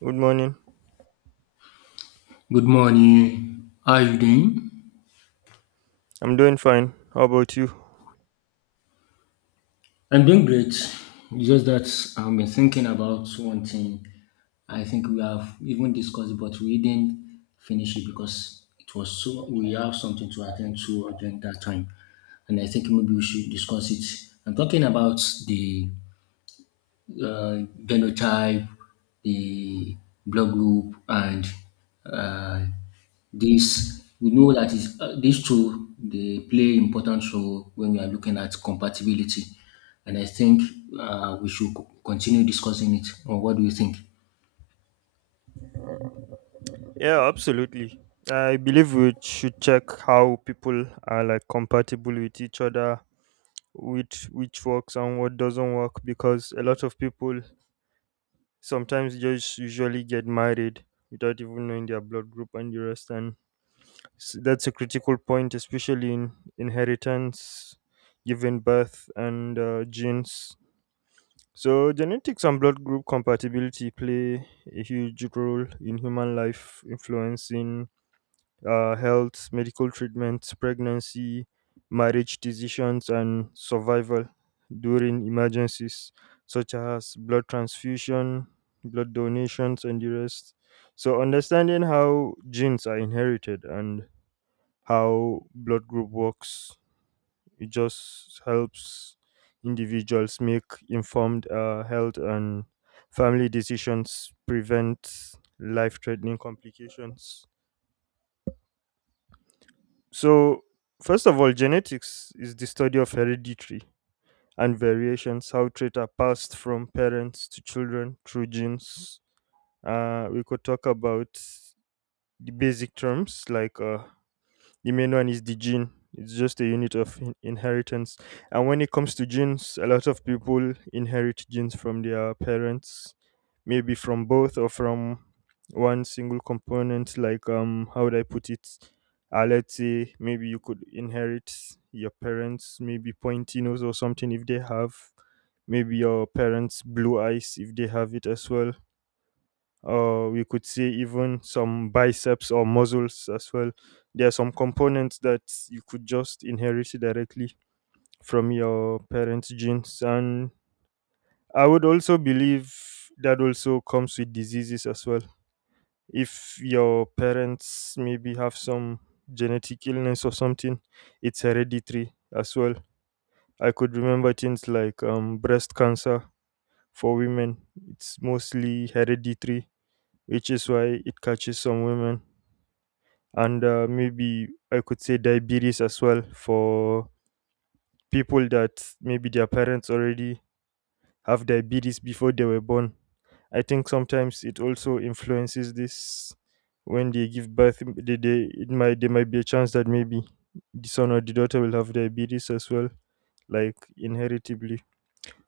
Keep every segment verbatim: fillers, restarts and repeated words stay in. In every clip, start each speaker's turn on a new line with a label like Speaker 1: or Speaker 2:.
Speaker 1: Good morning.
Speaker 2: Good morning. How are you doing?
Speaker 1: I'm doing fine. How about you?
Speaker 2: I'm doing great. It's Just that I've been thinking about one thing. I think we have even discussed it, but we didn't finish it because it was so we have something to attend to during that time. And I think maybe we should discuss it. I'm talking about the uh, genotype, the blood group, and uh, this we know that is uh, these two they play important role when we are looking at compatibility, and I think uh, we should co- continue discussing it. Or what do you think?
Speaker 1: Yeah, absolutely. I believe we should check how people are like compatible with each other, which which works and what doesn't work because a lot of people sometimes just usually get married without even knowing their blood group and the rest and s- that's a critical point, especially in inheritance, giving birth, and uh, genes. So, genetics and blood group compatibility play a huge role in human life, influencing uh, health, medical treatments, pregnancy, marriage decisions, and survival during emergencies such as blood transfusion, blood donations, and the rest. So, understanding how genes are inherited and how blood group works, it just helps individuals make informed uh, health and family decisions, prevent life threatening complications. So, first of all, genetics is the study of hereditary and variations, how traits are passed from parents to children through genes. Uh, we could talk about the basic terms like uh, the main one is the gene. It's just a unit of in- inheritance. And when it comes to genes, a lot of people inherit genes from their parents, maybe from both or from one single component. Like, um, how would I put it? Uh, let's say maybe you could inherit your parents, maybe pointy nose or something if they have, maybe your parents' blue eyes if they have it as well. Uh, we could say even some biceps or muscles as well. There are some components that you could just inherit directly from your parents' genes. And I would also believe that also comes with diseases as well. If your parents maybe have some genetic illness or something, it's hereditary as well. I could remember things like um, breast cancer for women, it's mostly hereditary, which is why it catches some women, and uh, maybe I could say diabetes as well for people that maybe their parents already have diabetes before they were born. I think sometimes it also influences this when they give birth. They, they, it might there might be a chance that maybe the son or the daughter will have diabetes as well, like inheritably.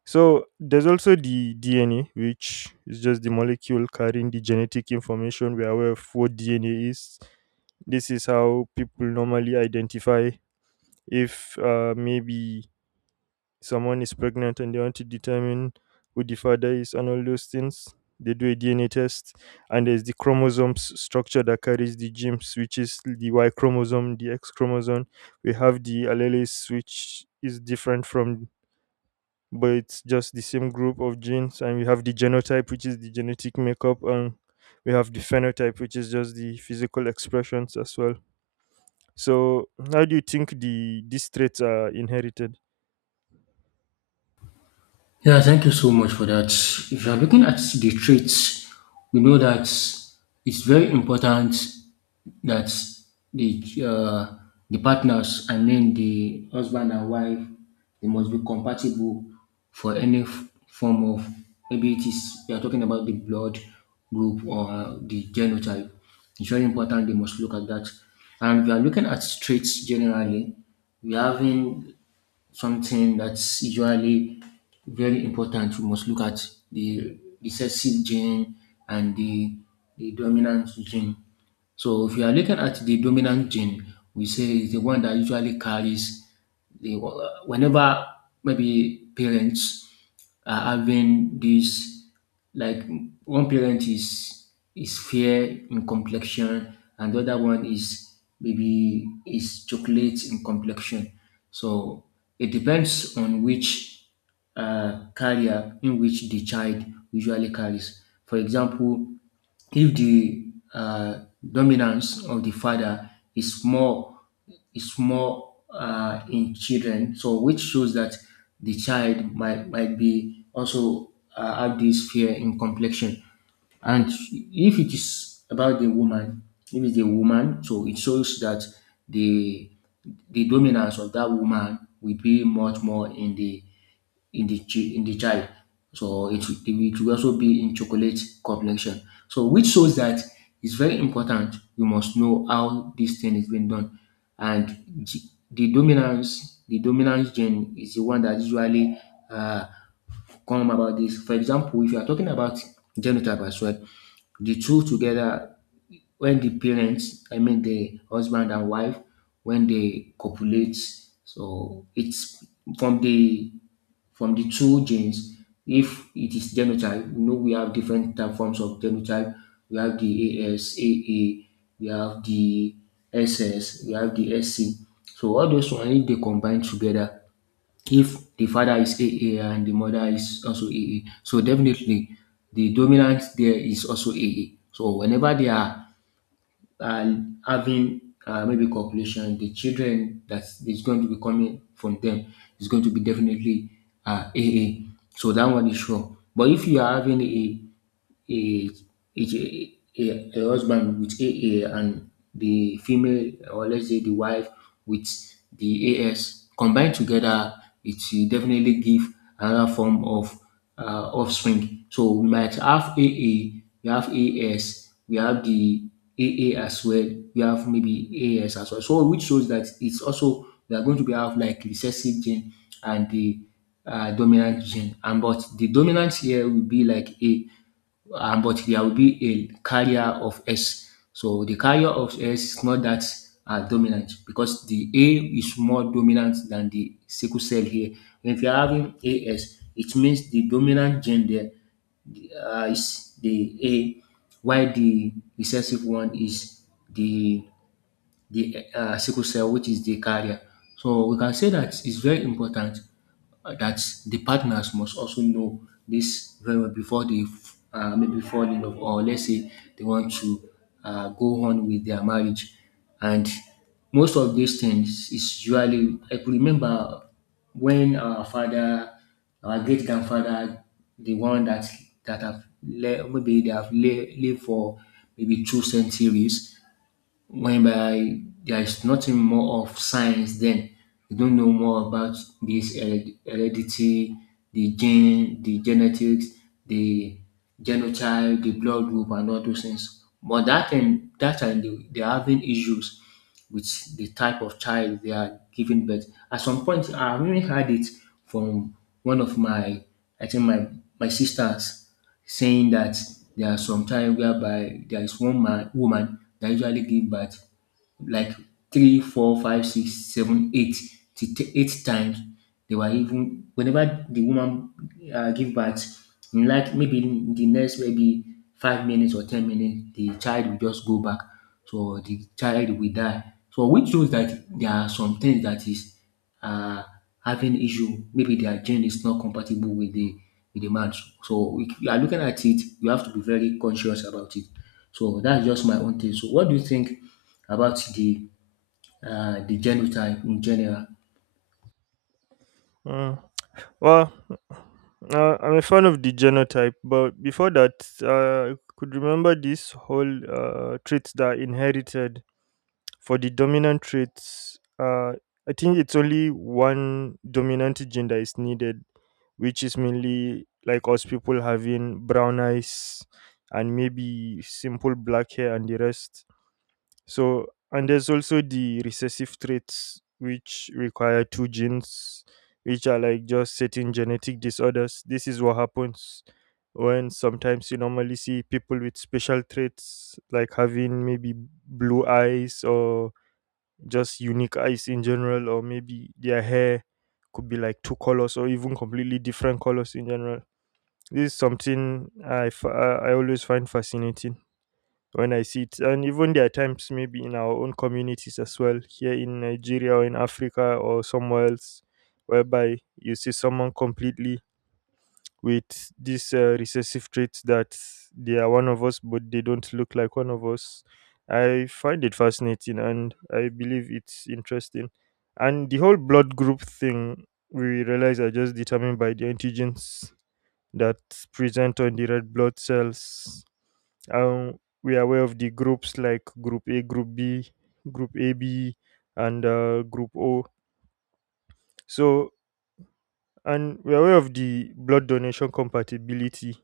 Speaker 1: So there's also the D N A, which is just the molecule carrying the genetic information. We're aware of what D N A is. This is how people normally identify if uh, maybe someone is pregnant and they want to determine who the father is and all those things. They do a D N A test, and there's the chromosomes structure that carries the genes, which is the Y chromosome, the X chromosome. We have the alleles, which is different from, but it's just the same group of genes, and we have the genotype, which is the genetic makeup, and we have the phenotype, which is just the physical expressions as well. So, how do you think the these traits are inherited?
Speaker 2: Yeah, thank you so much for that. If you are looking at the traits, we know that it's very important that the uh, the partners, I mean the husband and wife, they must be compatible for any f- form of maybe it is we are talking about the blood group or the genotype. It's very important they must look at that. And if you are looking at traits generally, we are having something that's usually very important. We must look at the recessive gene and the, the dominant gene. So if you are looking at the dominant gene, we say it's the one that usually carries they, whenever maybe parents are having this, like one parent is is fair in complexion, and the other one is maybe is chocolate in complexion. So it depends on which uh, carrier in which the child usually carries. For example, if the uh, dominance of the father is more is more uh, in children. So which shows that the child might might be also uh, have this fear in complexion. And if it is about the woman, if it's a woman, so it shows that the the dominance of that woman will be much more in the in the chi- in the child. So it, will- it will also be in chocolate complexion. So which shows that it's very important. We must know how this thing is being done, and g- the dominance the dominance gene is the one that usually uh, come about this. For example, if you are talking about genital as well, the two together when the parents, I mean the husband and wife, when they copulate, so it's from the from the two genes. If it is genotype, you know we have different type forms of genotype. We have the A S A A, we have the S S, we have the S C. So all those one if they combine together if the father is A A and the mother is also A A, so definitely the dominant there is also A A. So whenever they are uh, having uh, maybe copulation, the children that is going to be coming from them is going to be definitely uh, A A. So that one is sure. But if you are having a a a, a, a husband with A A and the female or let's say the wife with the A S combined together, it will definitely give another form of uh, offspring. So we might have A A, we have A S, we have the AA as well, we have maybe A S as well. So which shows that it's also they are going to be have like recessive gene and the uh, dominant gene. And but the dominant here will be like A, um, but there will be a carrier of S. So the carrier of S is not that uh, dominant because the A is more dominant than the sickle cell here. If you're having A S, it means the dominant gene there uh, is the A, while the recessive one is the the uh, sickle cell, which is the carrier. So we can say that it's very important uh, that the partners must also know this very well before they f- uh, maybe fall in love, or let's say they want to uh, go on with their marriage. And most of these things is usually I could remember when our father, our great grandfather, the one that that have le- maybe they have le- lived for maybe two centuries whereby there is nothing more of science then you don't know more about this hered- heredity the gene the genetics the genotype the blood group and all those things, but that time that time they, they're having issues with the type of child they are giving birth. At some point I really had it from one of my I think my my sisters saying that there are some time whereby there is one man woman that usually give birth like three, four, five, six, seven, eight, to t- eight times. They were even whenever the woman uh, give birth, in like maybe in the next maybe five minutes or ten minutes, the child will just go back. So the child will die. So which shows that there are some things that is uh, having issue. Maybe their gene is not compatible with the with the match. So if you are looking at it, you have to be very conscious about it. So that's just my own thing. So what do you think about the uh, the genotype in general?
Speaker 1: Uh, well, uh, I'm a fan of the genotype, but before that, uh, I could remember this whole uh, traits that are inherited. For the dominant traits, uh, I think it's only one dominant gene that is needed, which is mainly like us people having brown eyes and maybe simple black hair and the rest. So, and there's also the recessive traits, which require two genes, which are like just certain genetic disorders. This is what happens when sometimes you normally see people with special traits like having maybe blue eyes or just unique eyes in general, or maybe their hair could be like two colors or even completely different colors in general. This is something I, f- I I always find fascinating when I see it, and even there are times maybe in our own communities as well, here in Nigeria or in Africa or somewhere else, whereby you see someone completely with these uh, recessive traits that they are one of us, but they don't look like one of us. I find it fascinating and I believe it's interesting. And the whole blood group thing, we realize are just determined by the antigens that present on the red blood cells. Um, we are aware of the groups like group A, group B, group A B, and uh, group O. So, and we are aware of the blood donation compatibility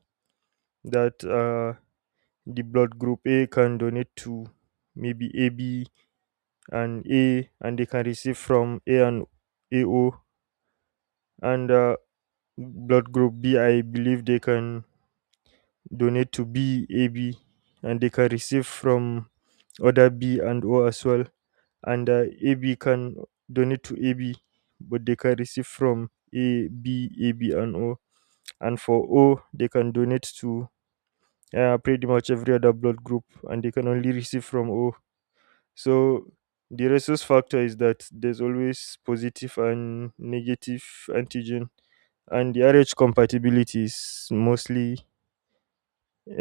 Speaker 1: that uh, the blood group A can donate to maybe A B and A, and they can receive from A and A O. And uh, blood group B, I believe they can donate to B, A B, and they can receive from other B and O as well. And uh, A B can donate to A B, but they can receive from A, B, A B, and O. And for O, they can donate to uh, pretty much every other blood group, and they can only receive from O. So the resource factor is that there's always positive and negative antigen, and the R H compatibility is mostly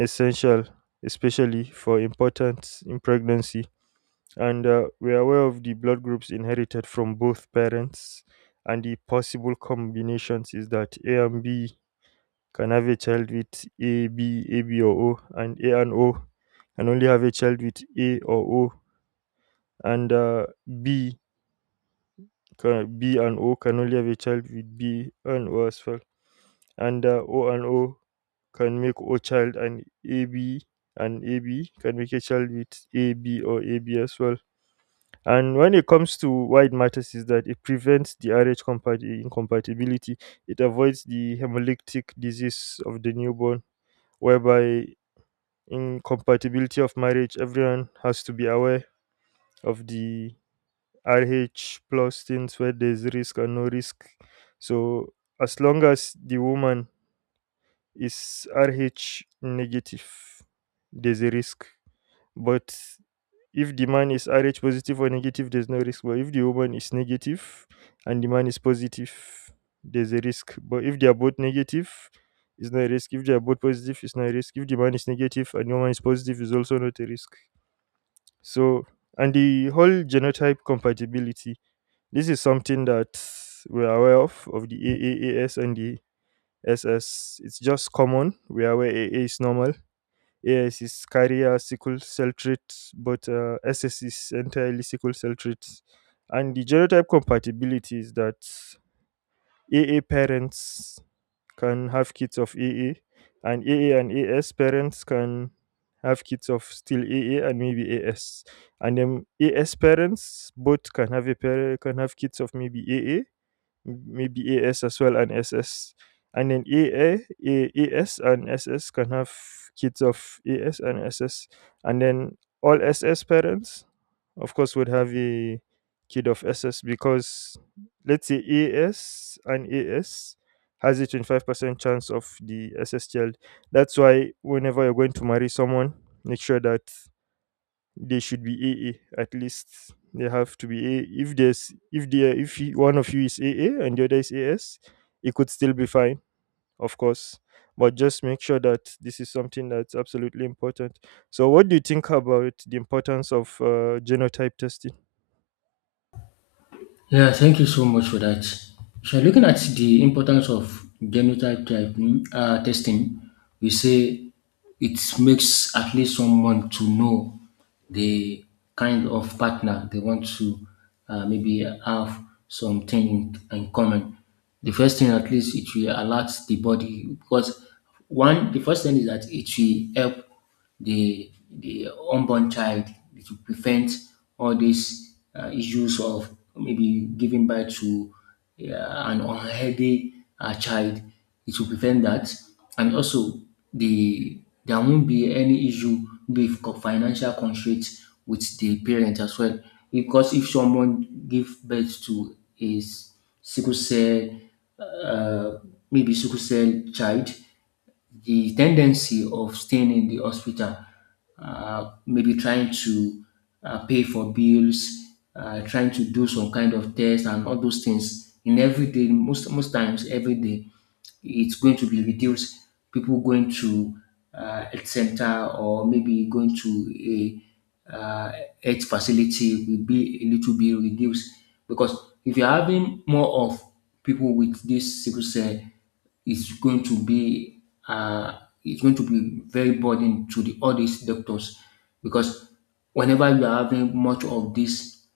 Speaker 1: essential, especially for importance in pregnancy. And uh, we are aware of the blood groups inherited from both parents, and the possible combinations is that A and B can have a child with A, B, A, B, or O, and A and O can only have a child with A or O, and uh, B Can B and O can only have a child with B and O as well. And uh, O and O can make O child, and A B and A B can make a child with A B or A B as well. And when it comes to why it matters is that it prevents the R H compat- incompatibility. It avoids the hemolytic disease of the newborn, whereby incompatibility of marriage, everyone has to be aware of the R H plus things where there's risk and no risk. So as long as the woman is R H negative, there's a risk. But if the man is R H positive or negative, there's no risk. But if the woman is negative and the man is positive, there's a risk. But if they are both negative, it's not a risk. If they are both positive, it's not a risk. If the man is negative and the woman is positive, it's also not a risk. So, and the whole genotype compatibility. This is something that we are aware of, of the A A A S and the S S. It's just common. We are aware A A is normal. A S is carrier sickle cell trait, but uh, S S is entirely sickle cell traits. And the genotype compatibility is that A A parents can have kids of A A, and A A and A S parents can have kids of still A A and maybe A S, and then A S parents both can have a pair can have kids of maybe A A m- maybe A S as well, and SS. And then AA, A- A, AS and SS can have kids of AS and SS. And then all S S parents, of course, would have a kid of S S because let's say A S and AS has a twenty-five percent chance of the S S child. That's why whenever you're going to marry someone, make sure that they should be A A at least. They have to be A. A. If there's if they are, if you- one of you is A A and the other is A S, it could still be fine, of course. But just make sure that this is something that's absolutely important. So, what do you think about the importance of uh, genotype testing?
Speaker 2: Yeah, thank you so much for that. So looking at the importance of genotype typing uh, testing, we say it makes at least someone to know the kind of partner they want to uh, maybe have something in, in common. The first thing, at least, it will alert the body because one, the first thing is that it will help the the unborn child to prevent all these uh, issues of maybe giving birth to uh, an unhealthy uh, child. It will prevent that, and also the there won't be any issue with co- financial constraints with the parent as well. Because if someone give birth to a s- sickle cell, uh, maybe sickle cell child, the tendency of staying in the hospital, uh, maybe trying to uh, pay for bills, uh, trying to do some kind of test and all those things in every day, most most times every day, it's going to be reduced. People going to uh, health center or maybe going to a uh, health facility will be a little bit reduced because if you're having more of people with this sickle cell it's going to be uh, it's going to be very burden to the all these doctors because whenever you are having much of this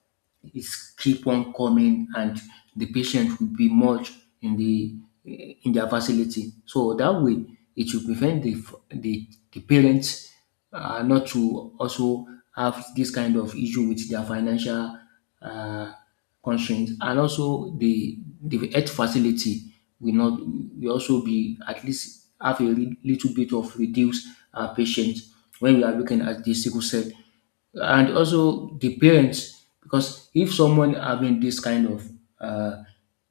Speaker 2: it keep on coming and the patient will be much in the in their facility, so that way it will prevent the the, the parents uh, not to also have this kind of issue with their financial uh, constraints, and also the the health facility will not will also be at least have a lit- little bit of reduced uh, patients when we are looking at the sickle cell. And also the parents, because if someone having this kind of uh,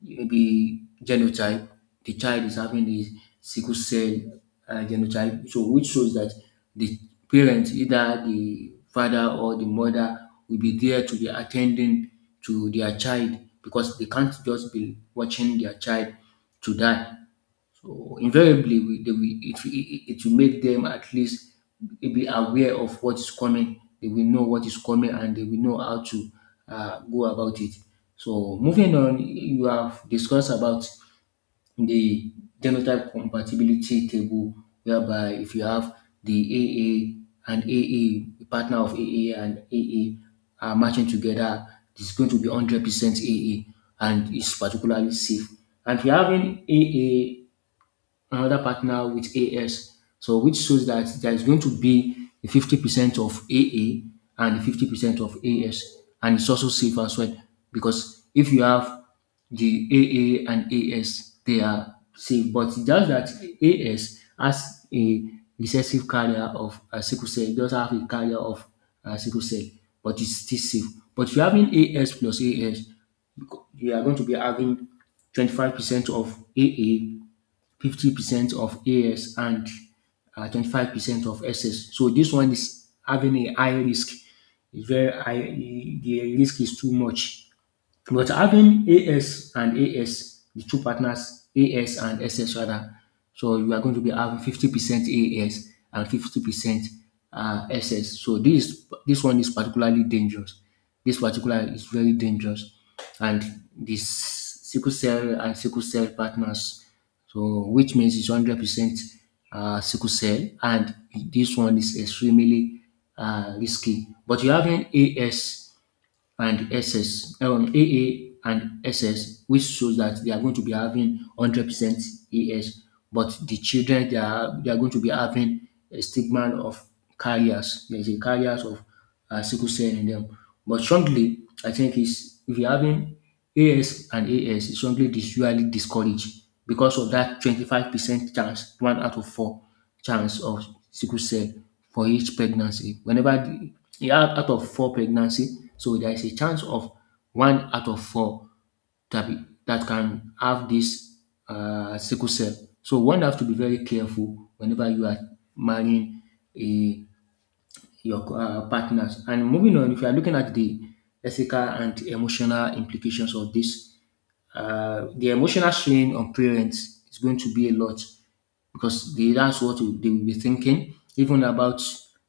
Speaker 2: maybe genotype the child is having the sickle cell uh, genotype, so which shows that the parent either the father or the mother will be there to be attending to their child because they can't just be watching their child to die. So invariably, we, they, will it, it, it will make them at least be aware of what is coming. They will know what is coming and they will know how to uh, go about it. So moving on, you have discussed about the genotype compatibility table, whereby if you have the A A and AA, the partner of AA and A A are matching together, it's going to be one hundred percent A A and it's particularly safe. And if you're having A A another partner with A S. So which shows that there is going to be the fifty percent of A A and the fifty percent of A S. And it's also safe as well because if you have the A A and A S, they are safe. But it's just that A S has a recessive carrier of uh, sickle cell. It does have a carrier of uh, sickle cell, but it's still safe. But if you're having A S plus A S, you are going to be having twenty-five percent of A A, fifty percent of A S, and uh, twenty-five percent of S S. So this one is having a high risk. It's very high. The risk is too much. But having A S and AS, the two partners, AS and S S rather, so you are going to be having fifty percent A S and fifty percent uh, S S. So this this one is particularly dangerous. This particular is very dangerous, and this sickle cell and sickle cell partners. So which means it's one hundred percent uh, sickle cell, and this one is extremely uh, risky. But you having AS and SS, um, AA and SS, which shows that they are going to be having one hundred percent A S, but the children they are they are going to be having a stigma of carriers. There is a carriers of uh, sickle cell in them. But strongly, I think is if you're having A S and A S, it's strongly dis- usually discouraged because of that twenty-five percent chance, one out of four chance of sickle cell for each pregnancy. Whenever the yeah out of four pregnancy, so there is a chance of one out of four that be that can have this uh sickle cell. So one have to be very careful whenever you are marrying a your um partners. And moving on, if you are looking at the ethical and emotional implications of this, uh, the emotional strain on parents is going to be a lot because they, that's what they will be thinking, even about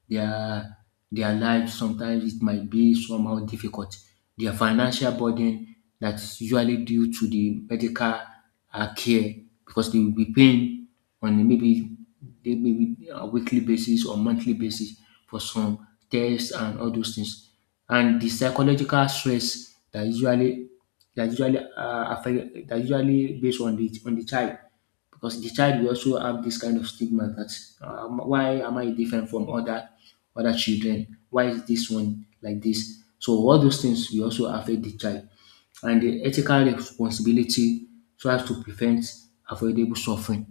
Speaker 2: their their life. Sometimes it might be somehow difficult. Their financial burden that is usually due to the medical uh, care, because they will be paying on a, maybe they, maybe a weekly basis or monthly basis, for some tests and all those things. And the psychological stress that usually that usually uh, affect that usually based on the on the child, because the child will also have this kind of stigma that um, why am I different from other other children? Why is this one like this? So all those things will also affect the child, and the ethical responsibility tries to prevent avoidable suffering.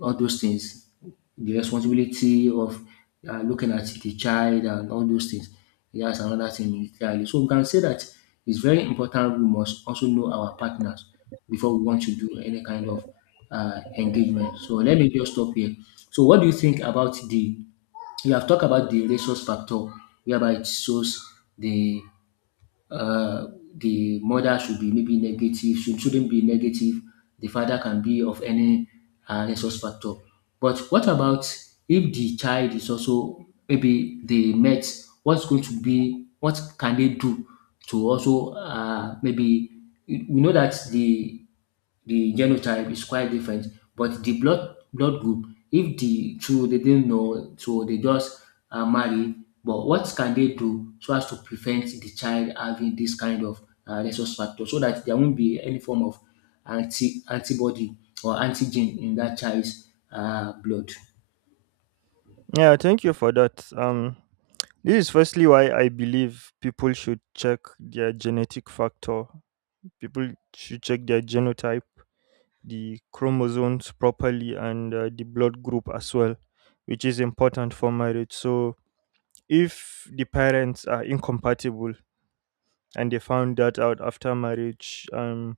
Speaker 2: All those things, the responsibility of uh, looking at the child and all those things, that's another thing entirely. So we can say that it's very important we must also know our partners before we want to do any kind of uh, engagement. So let me just stop here. So what do you think about the, you have talked about the resource factor, whereby it shows the uh, the mother should be, maybe negative, should shouldn't be negative. The father can be of any uh, resource factor. But what about if the child is also maybe they met? What's going to be? What can they do to also, uh, maybe? We we know that the the genotype is quite different, but the blood blood group, if the two they didn't know, so they just uh, marry. But what can they do so as to prevent the child having this kind of uh, rhesus factor, so that there won't be any form of anti antibody or antigen in that child's uh, blood?
Speaker 1: Yeah, thank you for that. Um, this is firstly why I believe people should check their genetic factor. People should check their genotype, the chromosomes properly, and uh, the blood group as well, which is important for marriage. So, if the parents are incompatible and they found that out after marriage, um,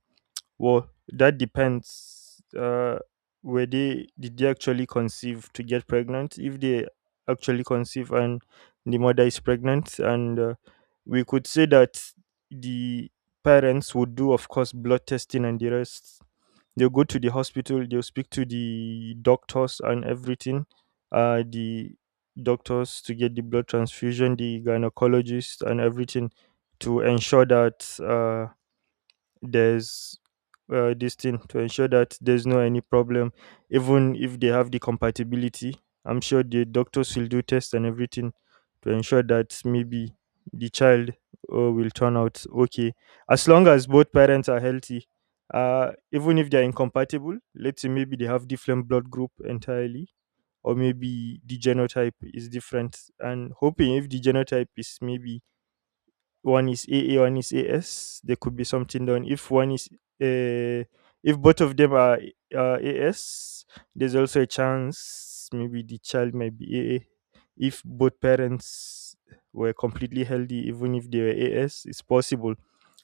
Speaker 1: well, that depends. Uh, were they did they actually conceive to get pregnant? If they actually conceive and the mother is pregnant, and uh, we could say that the parents would do, of course, blood testing and the rest. They go to the hospital, they speak to the doctors and everything, uh the doctors, to get the blood transfusion, the gynecologist, and everything to ensure that uh there's uh, this thing, to ensure that there's no any problem. Even if they have the compatibility, I'm sure the doctors will do tests and everything to ensure that maybe the child uh, will turn out okay. As long as both parents are healthy, uh, even if they're incompatible, let's say maybe they have different blood group entirely or maybe the genotype is different, and hoping if the genotype is maybe one is A A, one is A S. There could be something done. If one is, uh, if both of them are uh, A S, there's also a chance maybe the child might be A A. If both parents were completely healthy, even if they were A S, it's possible.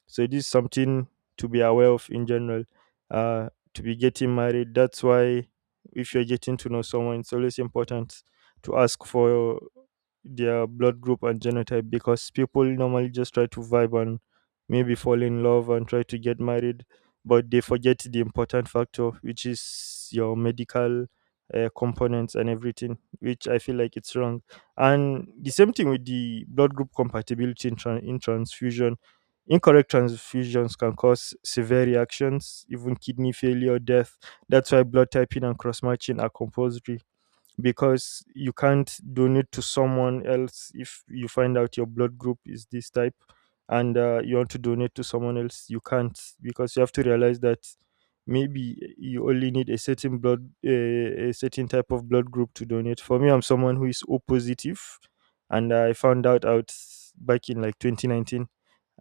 Speaker 1: So this is something to be aware of in general. Uh, to be getting married, that's why if you're getting to know someone, it's always important to ask for their blood group and genotype because people normally just try to vibe and maybe fall in love and try to get married, but they forget the important factor, which is your medical uh, components and everything, which I feel like it's wrong. And the same thing with the blood group compatibility in, tran in transfusion. Incorrect transfusions can cause severe reactions, even kidney failure or death. That's why blood typing and cross matching are compulsory because you can't donate to someone else if you find out your blood group is this type and uh, you want to donate to someone else. You can't because you have to realize that maybe you only need a certain blood, a, a certain type of blood group to donate. For me, I'm someone who is O positive, and I found out out back in like twenty nineteen.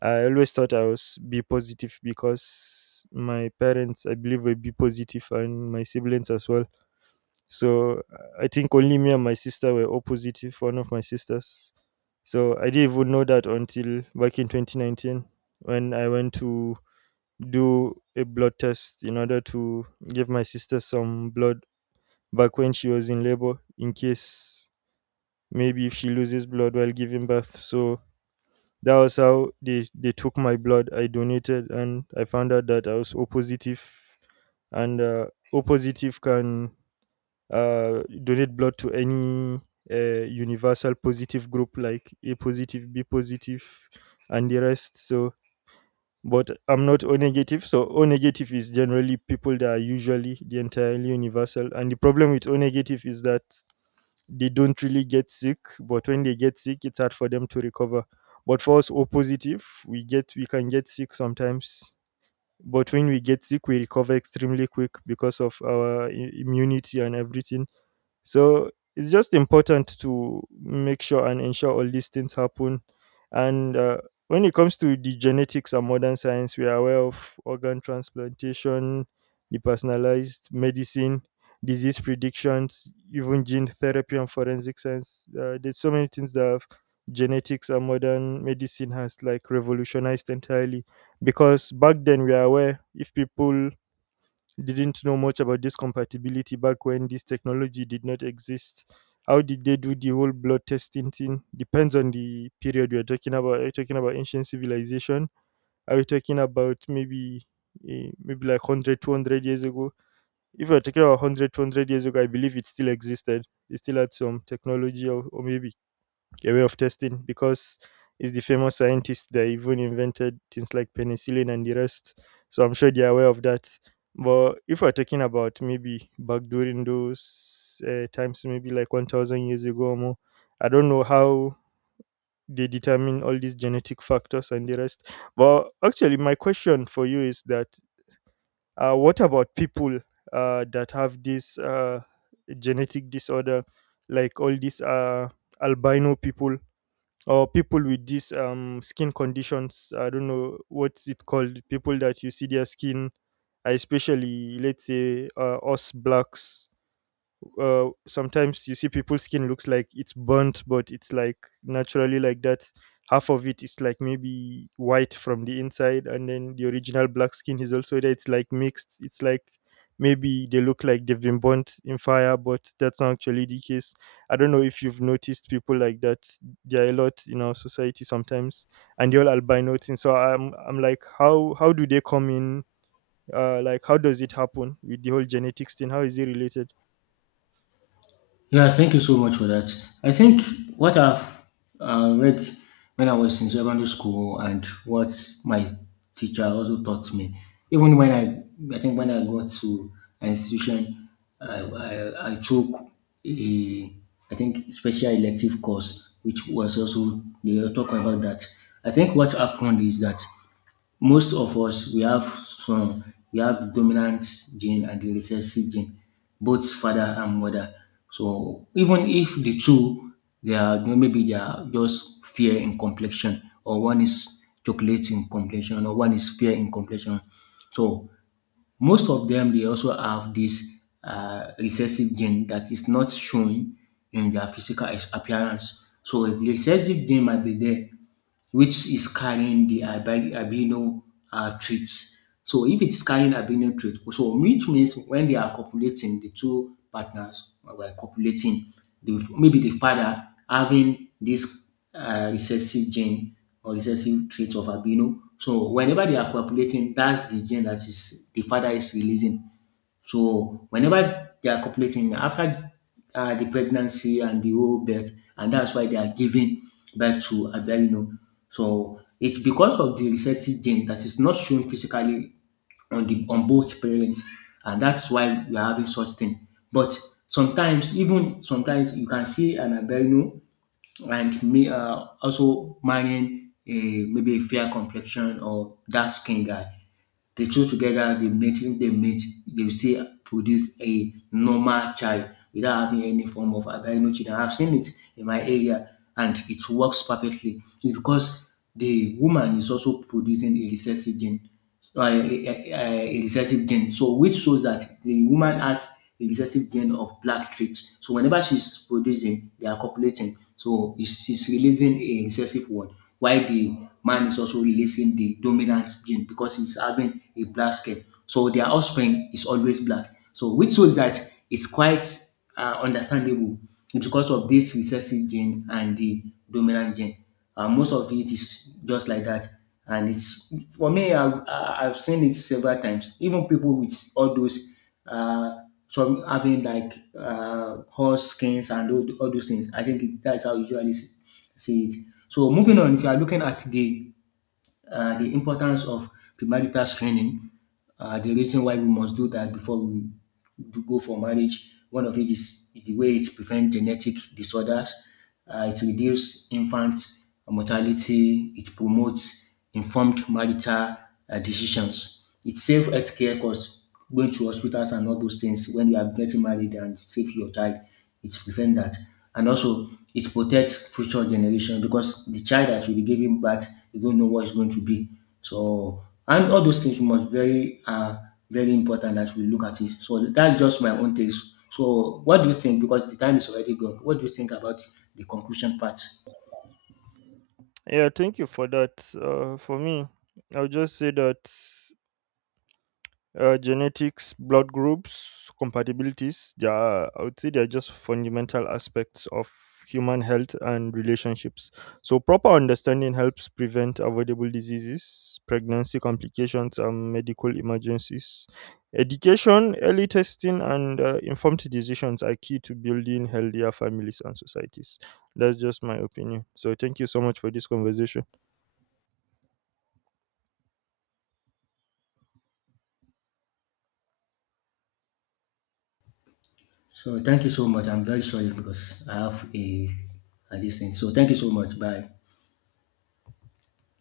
Speaker 1: I always thought I was be positive because my parents, I believe, were be positive and my siblings as well. So I think only me and my sister were all positive, one of my sisters. So I didn't even know that until back in twenty nineteen when I went to do a blood test in order to give my sister some blood back when she was in labor in case maybe if she loses blood while giving birth. So that was how they, they took my blood. I donated and I found out that I was O positive, and uh, O positive can uh, donate blood to any uh, universal positive group like A positive, B positive, and the rest. So, but I'm not O negative. So O negative is generally people that are usually the entirely universal. And the problem with O negative is that they don't really get sick, but when they get sick it's hard for them to recover. But for us O positive, we get we can get sick sometimes, but when we get sick we recover extremely quick because of our i- immunity and everything. So it's just important to make sure and ensure all these things happen. And uh, when it comes to the genetics and modern science, we are aware of organ transplantation, the personalized medicine, disease predictions, even gene therapy and forensic science. Uh, there's so many things that genetics and modern medicine has like revolutionized entirely, because back then we are aware if people didn't know much about this compatibility back when this technology did not exist. How did they do the whole blood testing thing? Depends on the period we are talking about. Are you talking about ancient civilization? Are you talking about maybe eh, maybe like one hundred, two hundred years ago? If we are talking about one hundred, two hundred years ago, I believe it still existed. They still had some technology or, or maybe a way of testing, because it's the famous scientists that even invented things like penicillin and the rest. So I'm sure they're aware of that. But if we're talking about maybe back during those uh, times, maybe like one thousand years ago or more, I don't know how they determine all these genetic factors and the rest. But actually, my question for you is that uh, what about people uh, that have this uh, genetic disorder, like all these uh, albino people, or people with these um skin conditions, I don't know what's it called, people that you see their skin, uh, especially, let's say, uh, us blacks, uh, sometimes you see people's skin looks like it's burnt, but it's like naturally like that. Half of it is like maybe white from the inside, and then the original black skin is also there. It's like mixed. It's like maybe they look like they've been burnt in fire, but that's not actually the case. I don't know if you've noticed people like that. There are a lot in our society sometimes, and they're all albino. And so I'm, I'm like, how, how do they come in? Uh like, how does it happen with the whole genetics thing? How is it related?
Speaker 2: Yeah, thank you so much for that. I think what I've uh, read when I was in secondary school, and what my teacher also taught me, even when I, I think when I got to an institution, I, I, I took a, I think, special elective course, which was also, they were talking about that. I think what happened is that most of us, we have some we have the dominant gene and the recessive gene, both father and mother. So even if the two, they are maybe, they are just fair in complexion, or one is chocolate in complexion, or one is fair in complexion, so most of them, they also have this uh, recessive gene that is not shown in their physical ex- appearance. So the recessive gene might be there, which is carrying the albi- albino uh, traits. So if it's carrying albino trait, so which means, when they are copulating, the two partners were copulating, the maybe the father having this uh, recessive gene, or recessive trait of albino. So whenever they are copulating, that's the gene that is the father is releasing. So whenever they are copulating, after uh, the pregnancy and the whole birth, and that's why they are giving birth to albino. So it's because of the recessive gene that is not shown physically on the on both parents, and that's why we are having such thing. But sometimes, even sometimes, you can see an albino and may, uh, also marrying a, maybe a fair complexion or dark skin guy. The two together, they mate. If they mate, they will still produce a normal child without having any form of albino children. I've seen it in my area, and it works perfectly. It's because the woman is also producing a recessive gene, uh, a, a a recessive gene, so which shows that the woman has a recessive gene of black traits. So whenever she's producing, they are copulating, so is- she's releasing a recessive one, while the man is also releasing the dominant gene because he's having a black skin. So their offspring is always black. So which shows that it's quite uh, understandable because of this recessive gene and the dominant gene. Uh, most of it is just like that. And it's for me, I've, I- I've seen it several times. Even people with all those, uh, some having like uh, horse skins and all, all those things. I think it, that's how you usually see see it. So moving on, if you are looking at the uh, the importance of premarital screening, uh, the reason why we must do that before we do go for marriage. One of it is the way it prevents genetic disorders, uh, it reduces infant mortality, it promotes informed marital uh, decisions, it saves healthcare costs, going to hospitals and all those things when you are getting married, and save your child, it prevent that. And also, it protects future generation, because the child that will be giving birth, you don't know what it's going to be. So, and all those things must very uh very important as we look at it. So that's just my own taste. So what do you think? Because the time is already gone. What do you think about the conclusion part?
Speaker 1: Yeah, thank you for that. Uh for me, I'll just say that Uh, genetics, blood groups, compatibilities, they are, I would say, they are just fundamental aspects of human health and relationships. So, proper understanding helps prevent avoidable diseases, pregnancy complications, and medical emergencies. Education, early testing, and uh, informed decisions are key to building healthier families and societies. That's just my opinion. So, thank you so much for this conversation.
Speaker 2: So, thank you so much. I'm very sorry because I have a, a this thing. So, thank you so much. Bye.